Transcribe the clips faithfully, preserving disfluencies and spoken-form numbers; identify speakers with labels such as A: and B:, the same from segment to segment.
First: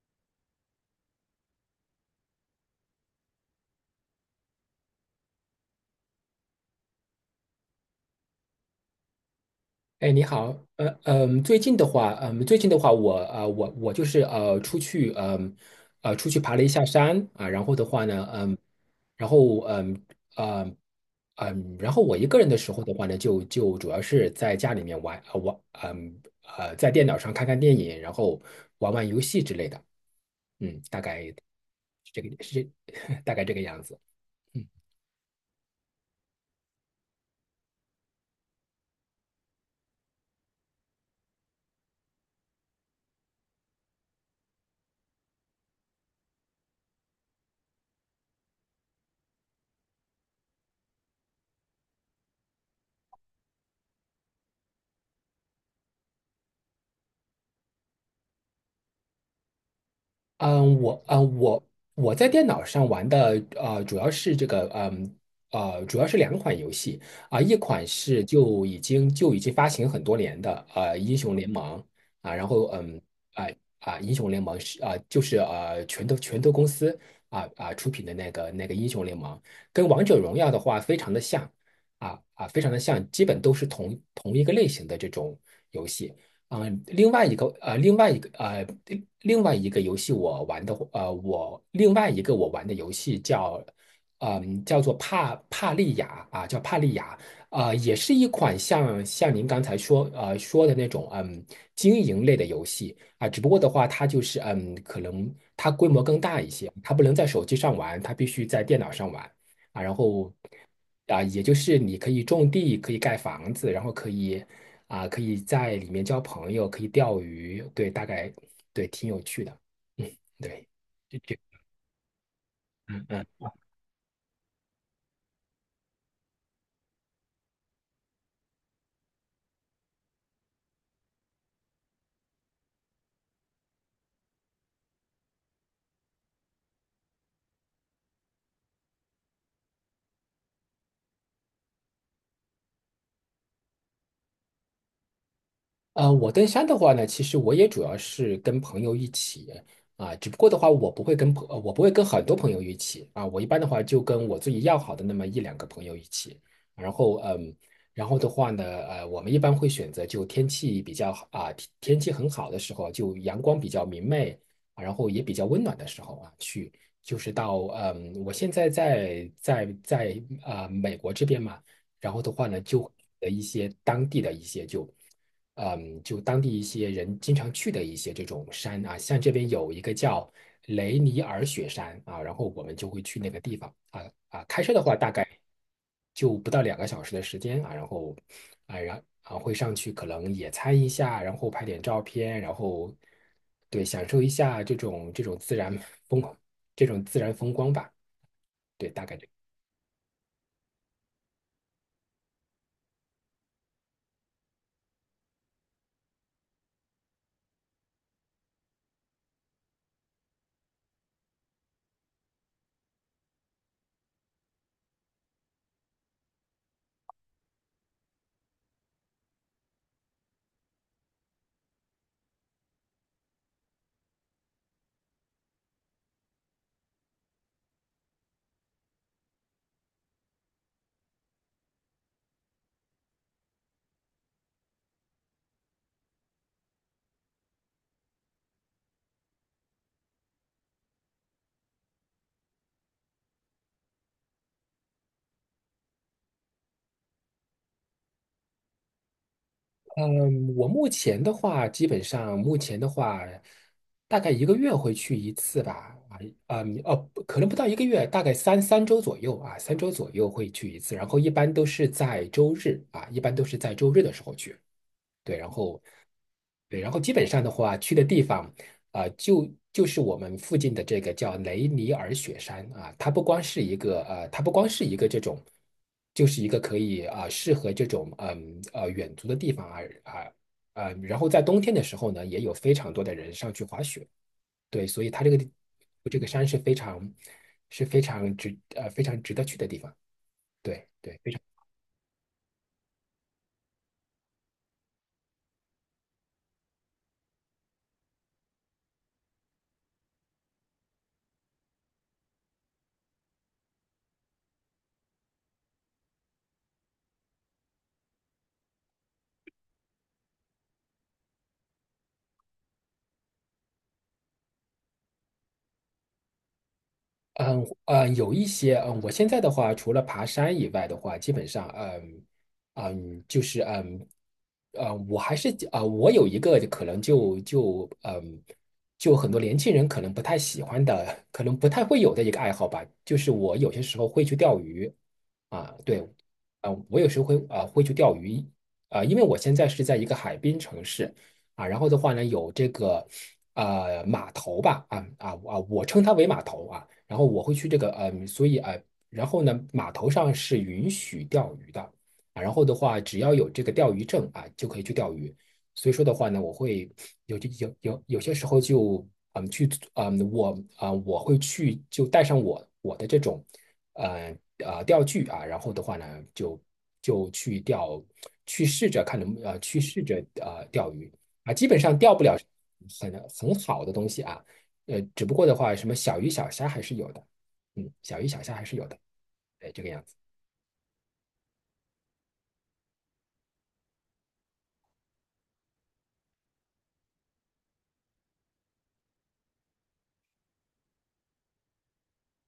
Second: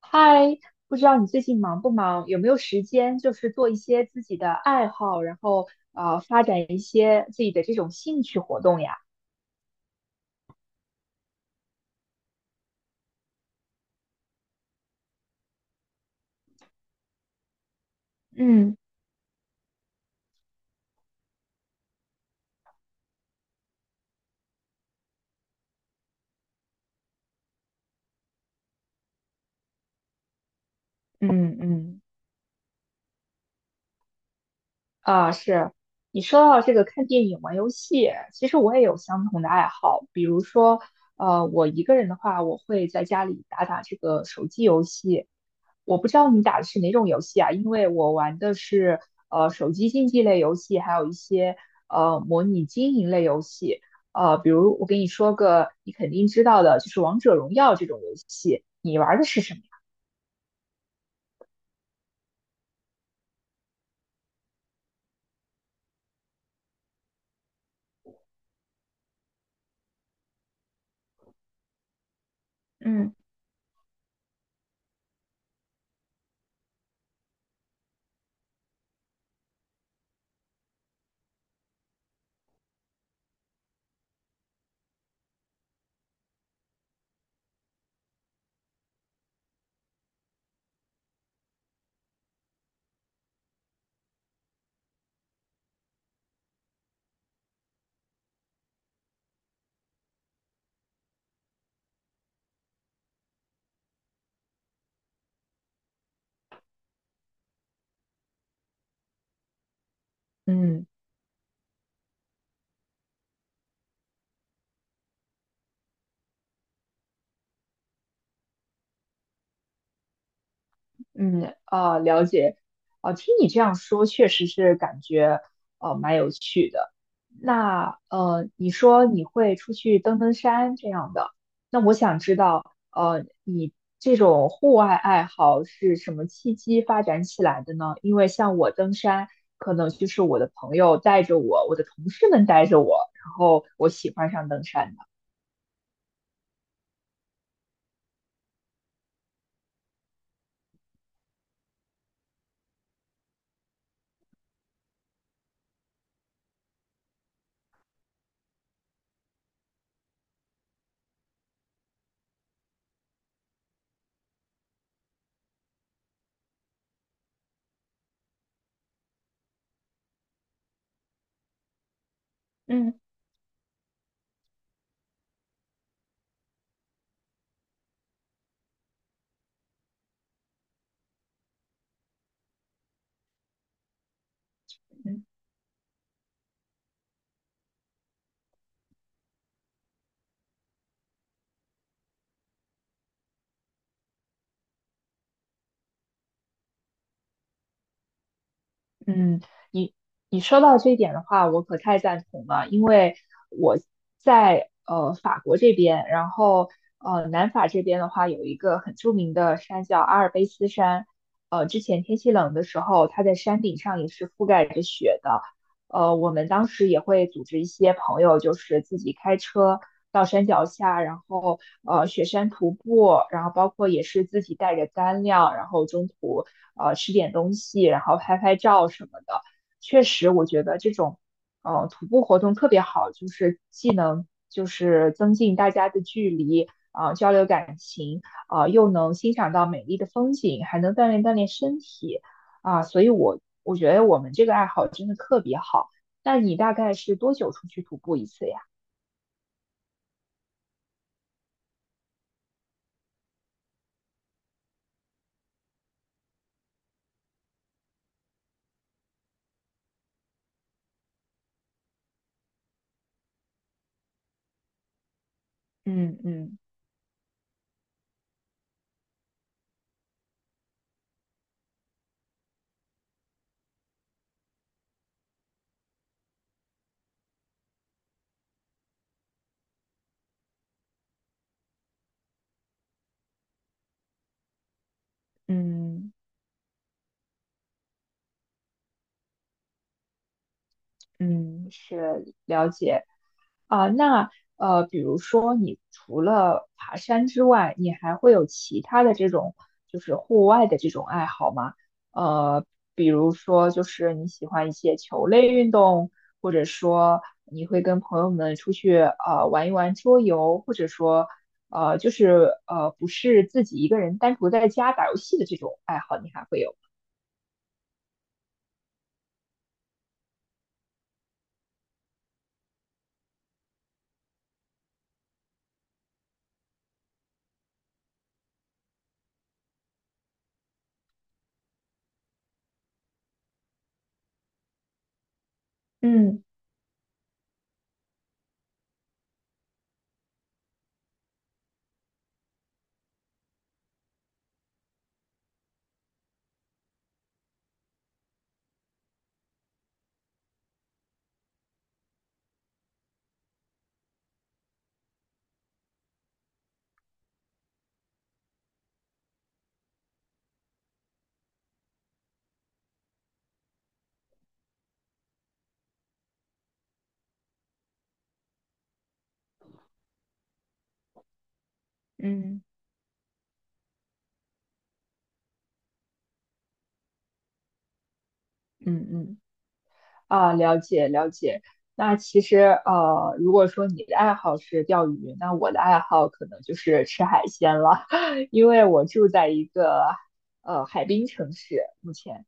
A: 嗨，不知道你最近忙不忙，有没有时间，就是做一些自己的爱好，然后呃，发展一些自己的这种兴趣活动呀？
B: 哎，你好。呃，嗯，最近的话，嗯，最近的话，我呃，我我就是呃，出去，嗯，呃，出去爬了一下山啊。然后的话呢，嗯，
A: 嗯
B: 然后嗯，嗯，嗯，然后我一个人的时候的话呢，就就主要是在家里面玩，呃，玩，嗯，呃，在电脑上看看电影，然后玩玩游戏之类的。嗯，大概
A: 嗯嗯，
B: 是这个，是 大概这个样子。嗯。
A: 啊，是你说到这个看电影、玩游戏，其实我也有相同的爱好。比如说，呃，我一个人的话，我会在家里打打这个手机游戏。我不知道你打的是哪种游戏啊？因为我玩的是呃手机竞技类游戏，还有一些呃模拟经营类游戏。呃，比如我给你说个你肯定知道的，就是《王者荣耀》这种游戏，你玩的是什么呀？
B: 嗯，我嗯我我在电脑上玩的呃，主要是这个嗯呃，主要是两款游戏。啊、一款是就已经就已经发行很多年的呃《英雄联盟》。啊，然后嗯
A: 嗯。
B: 啊啊，英雄联盟》是啊、就是呃拳头拳头公司。啊啊出品的那个那个《英雄联盟》，跟《王者荣耀》的话非常的像。啊啊，非常的像，基本都是同同一个类型的这种游戏。嗯，另外一个呃，另外一个呃，另另外一个游戏我玩的呃，我另外一个我玩的游戏叫嗯，叫做帕帕利亚。啊，叫帕利亚。啊，也是一款像像您刚才说呃说的那种嗯经营类的游戏。啊，只不过的话，它就是嗯，可能它规模更大一些，它不能在手机上玩，它必须在电脑上玩。啊，然后
A: 嗯。
B: 啊，也就是你可以种地，可以盖房子，然后可以啊，可以在里面交朋友，可以钓鱼。对，大概对，挺有趣的。嗯，对。
A: 嗯啊，了解。哦，听你这样说，确实是感觉哦蛮有趣的。那呃，你说你会出去登登山这样的，那我想知道，呃，你这种户外爱好是什么契机发展起来的呢？因为像我登山，可能就是我的朋友带着我，我的同事们带着我，然后我喜欢上登山的。
B: 呃，我登山的话呢，其实我也主要是跟朋友一起。啊，只不过的话，我不会跟朋，呃我不会跟很多朋友一起。啊，我一般的话就跟我自己要好的那么一两个朋友一起。然后嗯，然后的话呢，呃，我们一般会选择就天气比较好，啊，天天气很好的时候，就阳光比较明媚，啊然后也比较温暖的时候。啊，去就是到嗯，我现在在在在啊、美国这边嘛。然后的话呢，就
A: 嗯。
B: 的一些当地的一些就。嗯，就当地一些人经常去的一些这种山。啊，像这边有一个叫雷尼尔雪山。啊，然后我们就会去那个地方。啊啊，开车的话大概就不到两个小时的时间。啊，然后啊然啊会上去可能野餐一下，然后拍点照片，然后对享受一下这种这种自然风这种自然风光吧。对，大概。这。
A: 嗯，你你说到这一点的话，我可太赞同了，因为我在呃法国这边，然后呃南法这边的话，有一个很著名的山叫阿尔卑斯山，呃之前天气冷的时候，它在山顶上也是覆盖着雪的。呃，我们当时也会组织一些朋友，就是自己开车到山脚下，然后呃雪山徒步，然后包括也是自己带着干粮，然后中途呃吃点东西，然后拍拍照什么的。确实，我觉得这种呃徒步活动特别好，就是既能就是增进大家的距离啊、交流感情啊、又能欣赏到美丽的风景，还能锻炼锻炼身体。啊，所以我我觉得我们这个爱好真的特别好。那你大概是多久出去徒步一次呀？
B: 嗯，我目前的话，基本上目前的话，大概一个月会去一次吧。啊，嗯，哦，不可能不到一个月，大概三三周左右。啊，三周左右会去一次。然后一般都是在周日，啊，一般都是在周日的时候去。对，然后
A: 嗯嗯
B: 对，然后基本上的话，去的地方啊、就就是我们附近的这个叫雷尼尔雪山。啊，它不光是一个呃，它不光是一个这种，就是一个可以啊、适合这种嗯呃远足的地方。啊啊，呃，然后在冬天的时候呢，也有非常多的人上去滑雪。对，所以它这个地
A: 嗯
B: 这个山是非常是非常值呃非常值得去的地方。对对。
A: 嗯，啊，那呃，比如说你除了爬山之外，你还会有其他的这种就是户外的这种爱好吗？呃，比如说就是你喜欢一些球类运动，或者说你会跟朋友们出去呃玩一玩桌游，或者说呃就是呃不是自己一个人单独在家打游戏的这种爱好，你还会有吗？
B: 嗯嗯，有一些嗯，我现在的话，除了爬山以外的话，基本上嗯嗯，就是嗯嗯我还是啊、我有一个可能就就嗯，就很多年轻人可能不太喜欢的，可能不太会有的一个爱好吧，就是我有些时候会去钓鱼。啊，对。
A: 嗯
B: 啊，我有时候会啊会去钓鱼。啊，因为我现在是在一个海滨城市。啊，然后的话呢有这个呃码头吧。啊啊啊，我称它为码头。啊，然后我会去这个呃，所以啊，然后呢码头上是允许钓鱼的。啊，然后的话只要有这个钓鱼证啊就可以去钓鱼。所以说的话呢，我会有有有有些时候就嗯去嗯我啊、呃我会去就带上我我的这种呃呃钓具。啊，然后的话呢就就去钓去试着看能呃去试着呃钓鱼。啊，基本上钓不了
A: 嗯。
B: 很很好的东西。啊，呃只不过的话什么小鱼小虾还是有的。嗯小鱼小虾还是有的。
A: 嗯嗯。
B: 哎这个样子。
A: 啊，了解了解。那其实呃，如果说你的爱好是钓鱼，那我的爱好可能就是吃海鲜了，因为我住在一个呃海滨城市，目前。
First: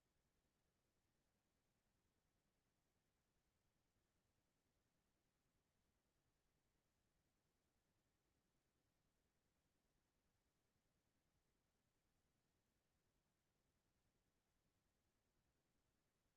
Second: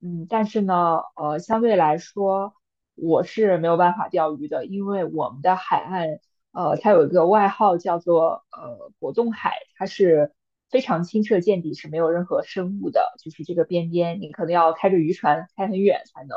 A: 嗯，但是呢，呃，相对来说，我是没有办法钓鱼的，因为我们的海岸，呃，它有一个外号叫做呃果冻海，它是非常清澈见底，是没有任何生物的，就是这个边边你可能要开着渔船开很远才能。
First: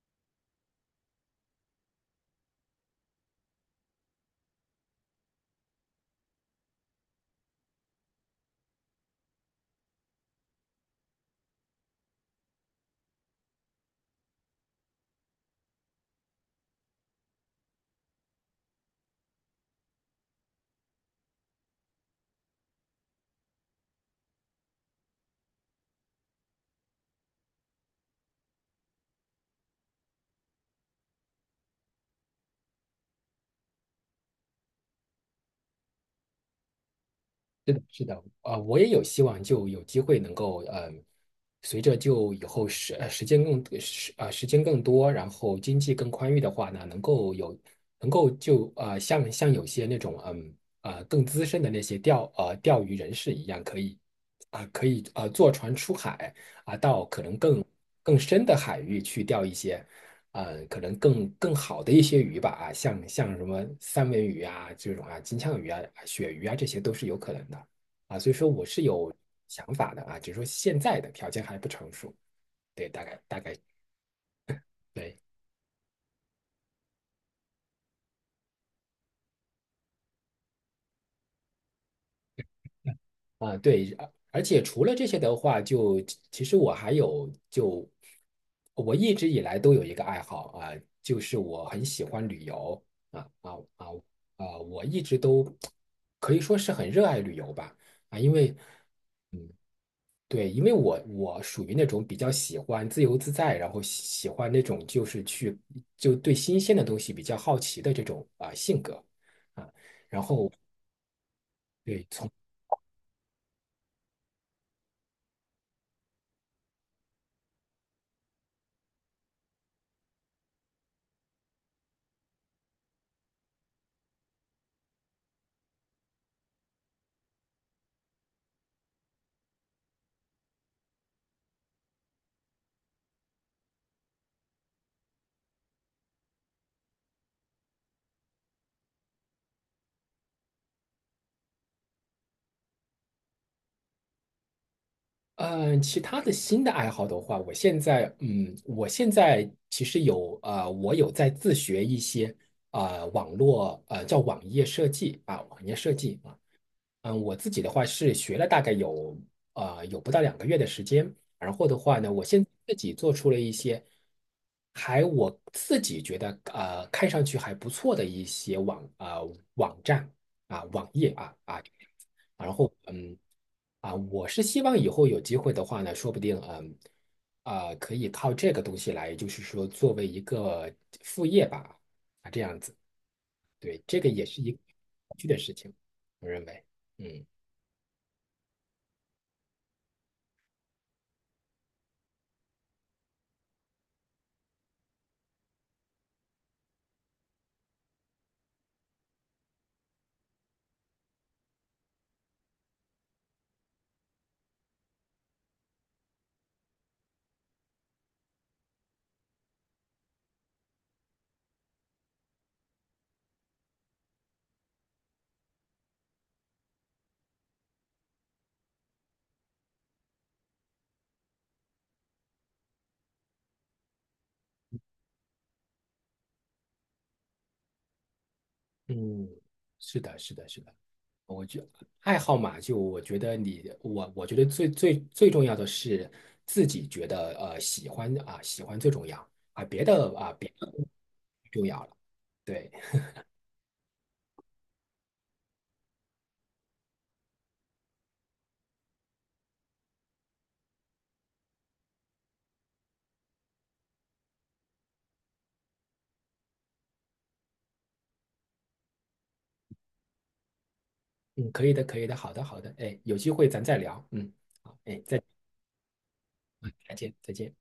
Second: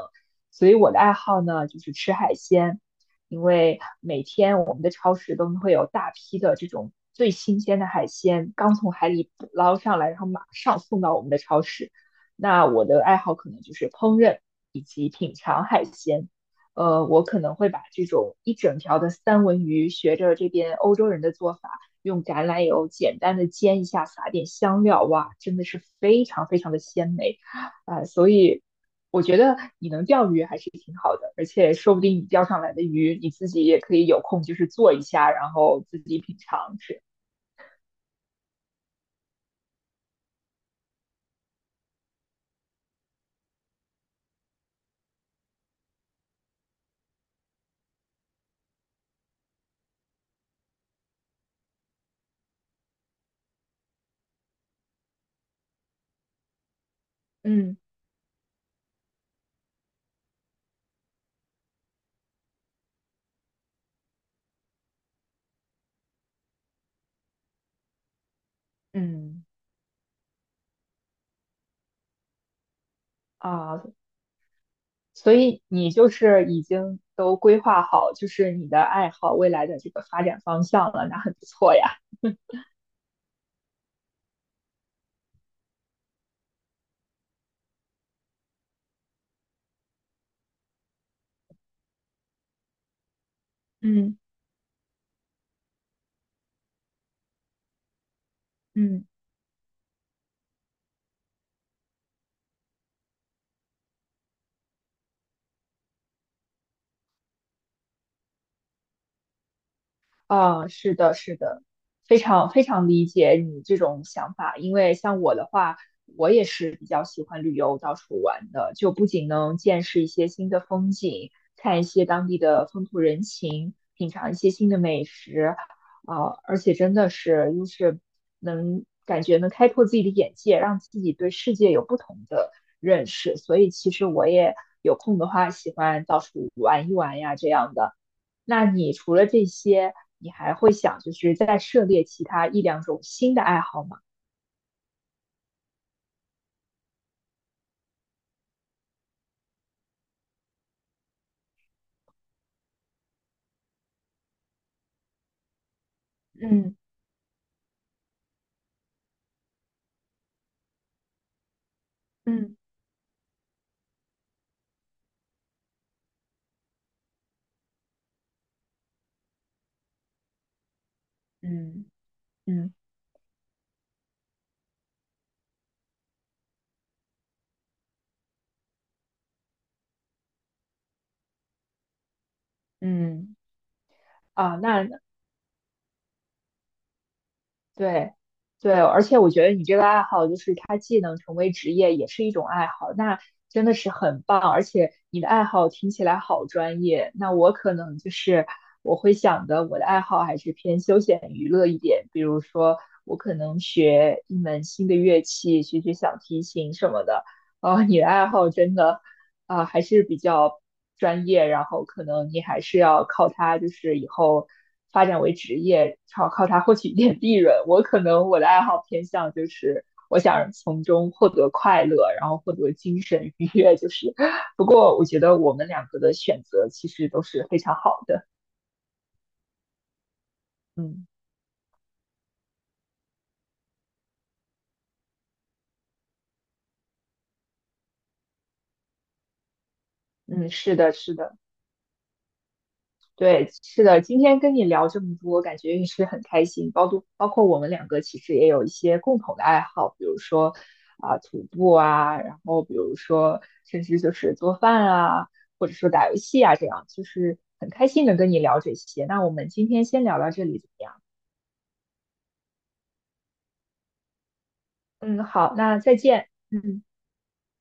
A: 所以我的爱好呢，就是吃海鲜，因为每天我们的超市都会有大批的这种最新鲜的海鲜，刚从海里捕捞上来，然后马上送到我们的超市。那我的爱好可能就是烹饪以及品尝海鲜。呃，我可能会把这种一整条的三文鱼，学着这边欧洲人的做法，用橄榄油简单的煎一下，撒点香料，哇，真的是非常非常的鲜美啊，所以我觉得你能钓鱼还是挺好的，而且说不定你钓上来的鱼，你自己也可以有空就是做一下，然后自己品尝吃。
B: 是的，是的。啊、我也有希望，就有机会能够，嗯、随着就以后时呃时间更时啊、时间更多，然后经济更宽裕的话呢，能够有能够就啊、呃像像有些那种嗯啊、呃更资深的那些钓呃钓鱼人士一样，可以啊、可以啊、呃坐船出海。啊、到可能更
A: 嗯
B: 更深的海域去钓一些。呃，可能更更好的一些鱼吧。啊，像像什么三文鱼啊这种。啊，金枪鱼啊、啊鳕鱼啊，这些都是有可能的。啊。所以说我是有
A: 嗯
B: 想法的。啊，只是说现在的条件还不成熟。对，大概大概
A: 啊，
B: 对。
A: 所以你就是已经都规划好，就是你的爱好未来的这个发展方向了，那很不错呀。
B: 啊，对，而而且除了这些的话，就其实我还有就我一直以来都有一个爱好。啊，就是我很喜欢旅游。啊啊啊
A: 嗯
B: 啊，我一直都可以说是很热爱旅游吧。啊，因为。
A: 嗯。
B: 对，因为我我属于那种比较喜欢自由自在，然后喜喜欢那种就是去就对新鲜的东西比较好奇的这种啊、性格。啊，然后
A: 啊，是的，是的，
B: 对
A: 非
B: 从
A: 常非常理解你这种想法，因为像我的话，我也是比较喜欢旅游到处玩的，就不仅能见识一些新的风景，看一些当地的风土人情，品尝一些新的美食，啊，而且真的是就是能感觉能开拓自己的眼界，让自己对世界有不同的认识，所以其实我也有空的话，喜欢到处玩一玩呀，这样的。那你除了这些，你还会想就是再涉猎其他一两种新的爱好吗？
B: 嗯、呃其他的新的爱好的话，我现在嗯我现在其实有啊呃我有在自学一些啊、呃网络呃叫网页设计啊网页设计啊。
A: 嗯
B: 嗯，我自己的话是学了大概有呃有不到两个月的时间，然后的话呢，我现在
A: 嗯
B: 自己做出了一些还我自己觉得呃看上去还不错的一些网呃网站啊网页啊啊，
A: 嗯
B: 然后
A: 嗯
B: 嗯啊，我是希望以后有机会的话呢，说不定嗯啊可以靠这个东西来，就是说作为一个副业吧。啊这样子。
A: 嗯
B: 对，这个也是一
A: 啊，
B: 个
A: 那
B: 有趣的事情，我认为。嗯。
A: 对，对，而且我觉得你这个爱好，就是它既能成为职业，也是一种爱好，那真的是很棒。而且你的爱好听起来好专业，那我可能就是我会想的，我的爱好还是偏休闲娱乐一点，比如说我可能学一门新的乐器，学学小提琴什么的。哦，你的爱好真的。啊、还是比较专业，然后可能你还是要靠它，就是以后发展为职业，靠靠它获取一点利润。我可能我的爱好偏向就是我想从中获得快乐，然后获得精神愉悦，就是。不过我觉得我们两个的选择其实都是非常好的。
B: 嗯，是的，是的，是的，
A: 嗯
B: 我觉爱好嘛，就我觉得你我我觉得最最最重要的是自己觉得呃喜欢啊、喜欢最重要。啊，别的啊别
A: 嗯，
B: 的
A: 是
B: 不
A: 的，是的。
B: 重要了。对，
A: 对，是的，今天跟你聊这么多，感觉也是很开心。包括包括我们两个其实也有一些共同的爱好，比如说啊、徒步啊，然后比如说甚至就是做饭啊，或者说打游戏啊，这样就是很开心能跟你聊这些。那我们今天先聊到这里怎么样？
B: 嗯，可以的，可以的，好的，好的，哎，有机会咱再聊，嗯，好，哎，再
A: 嗯，好，那再见。嗯。
B: 再见，再见。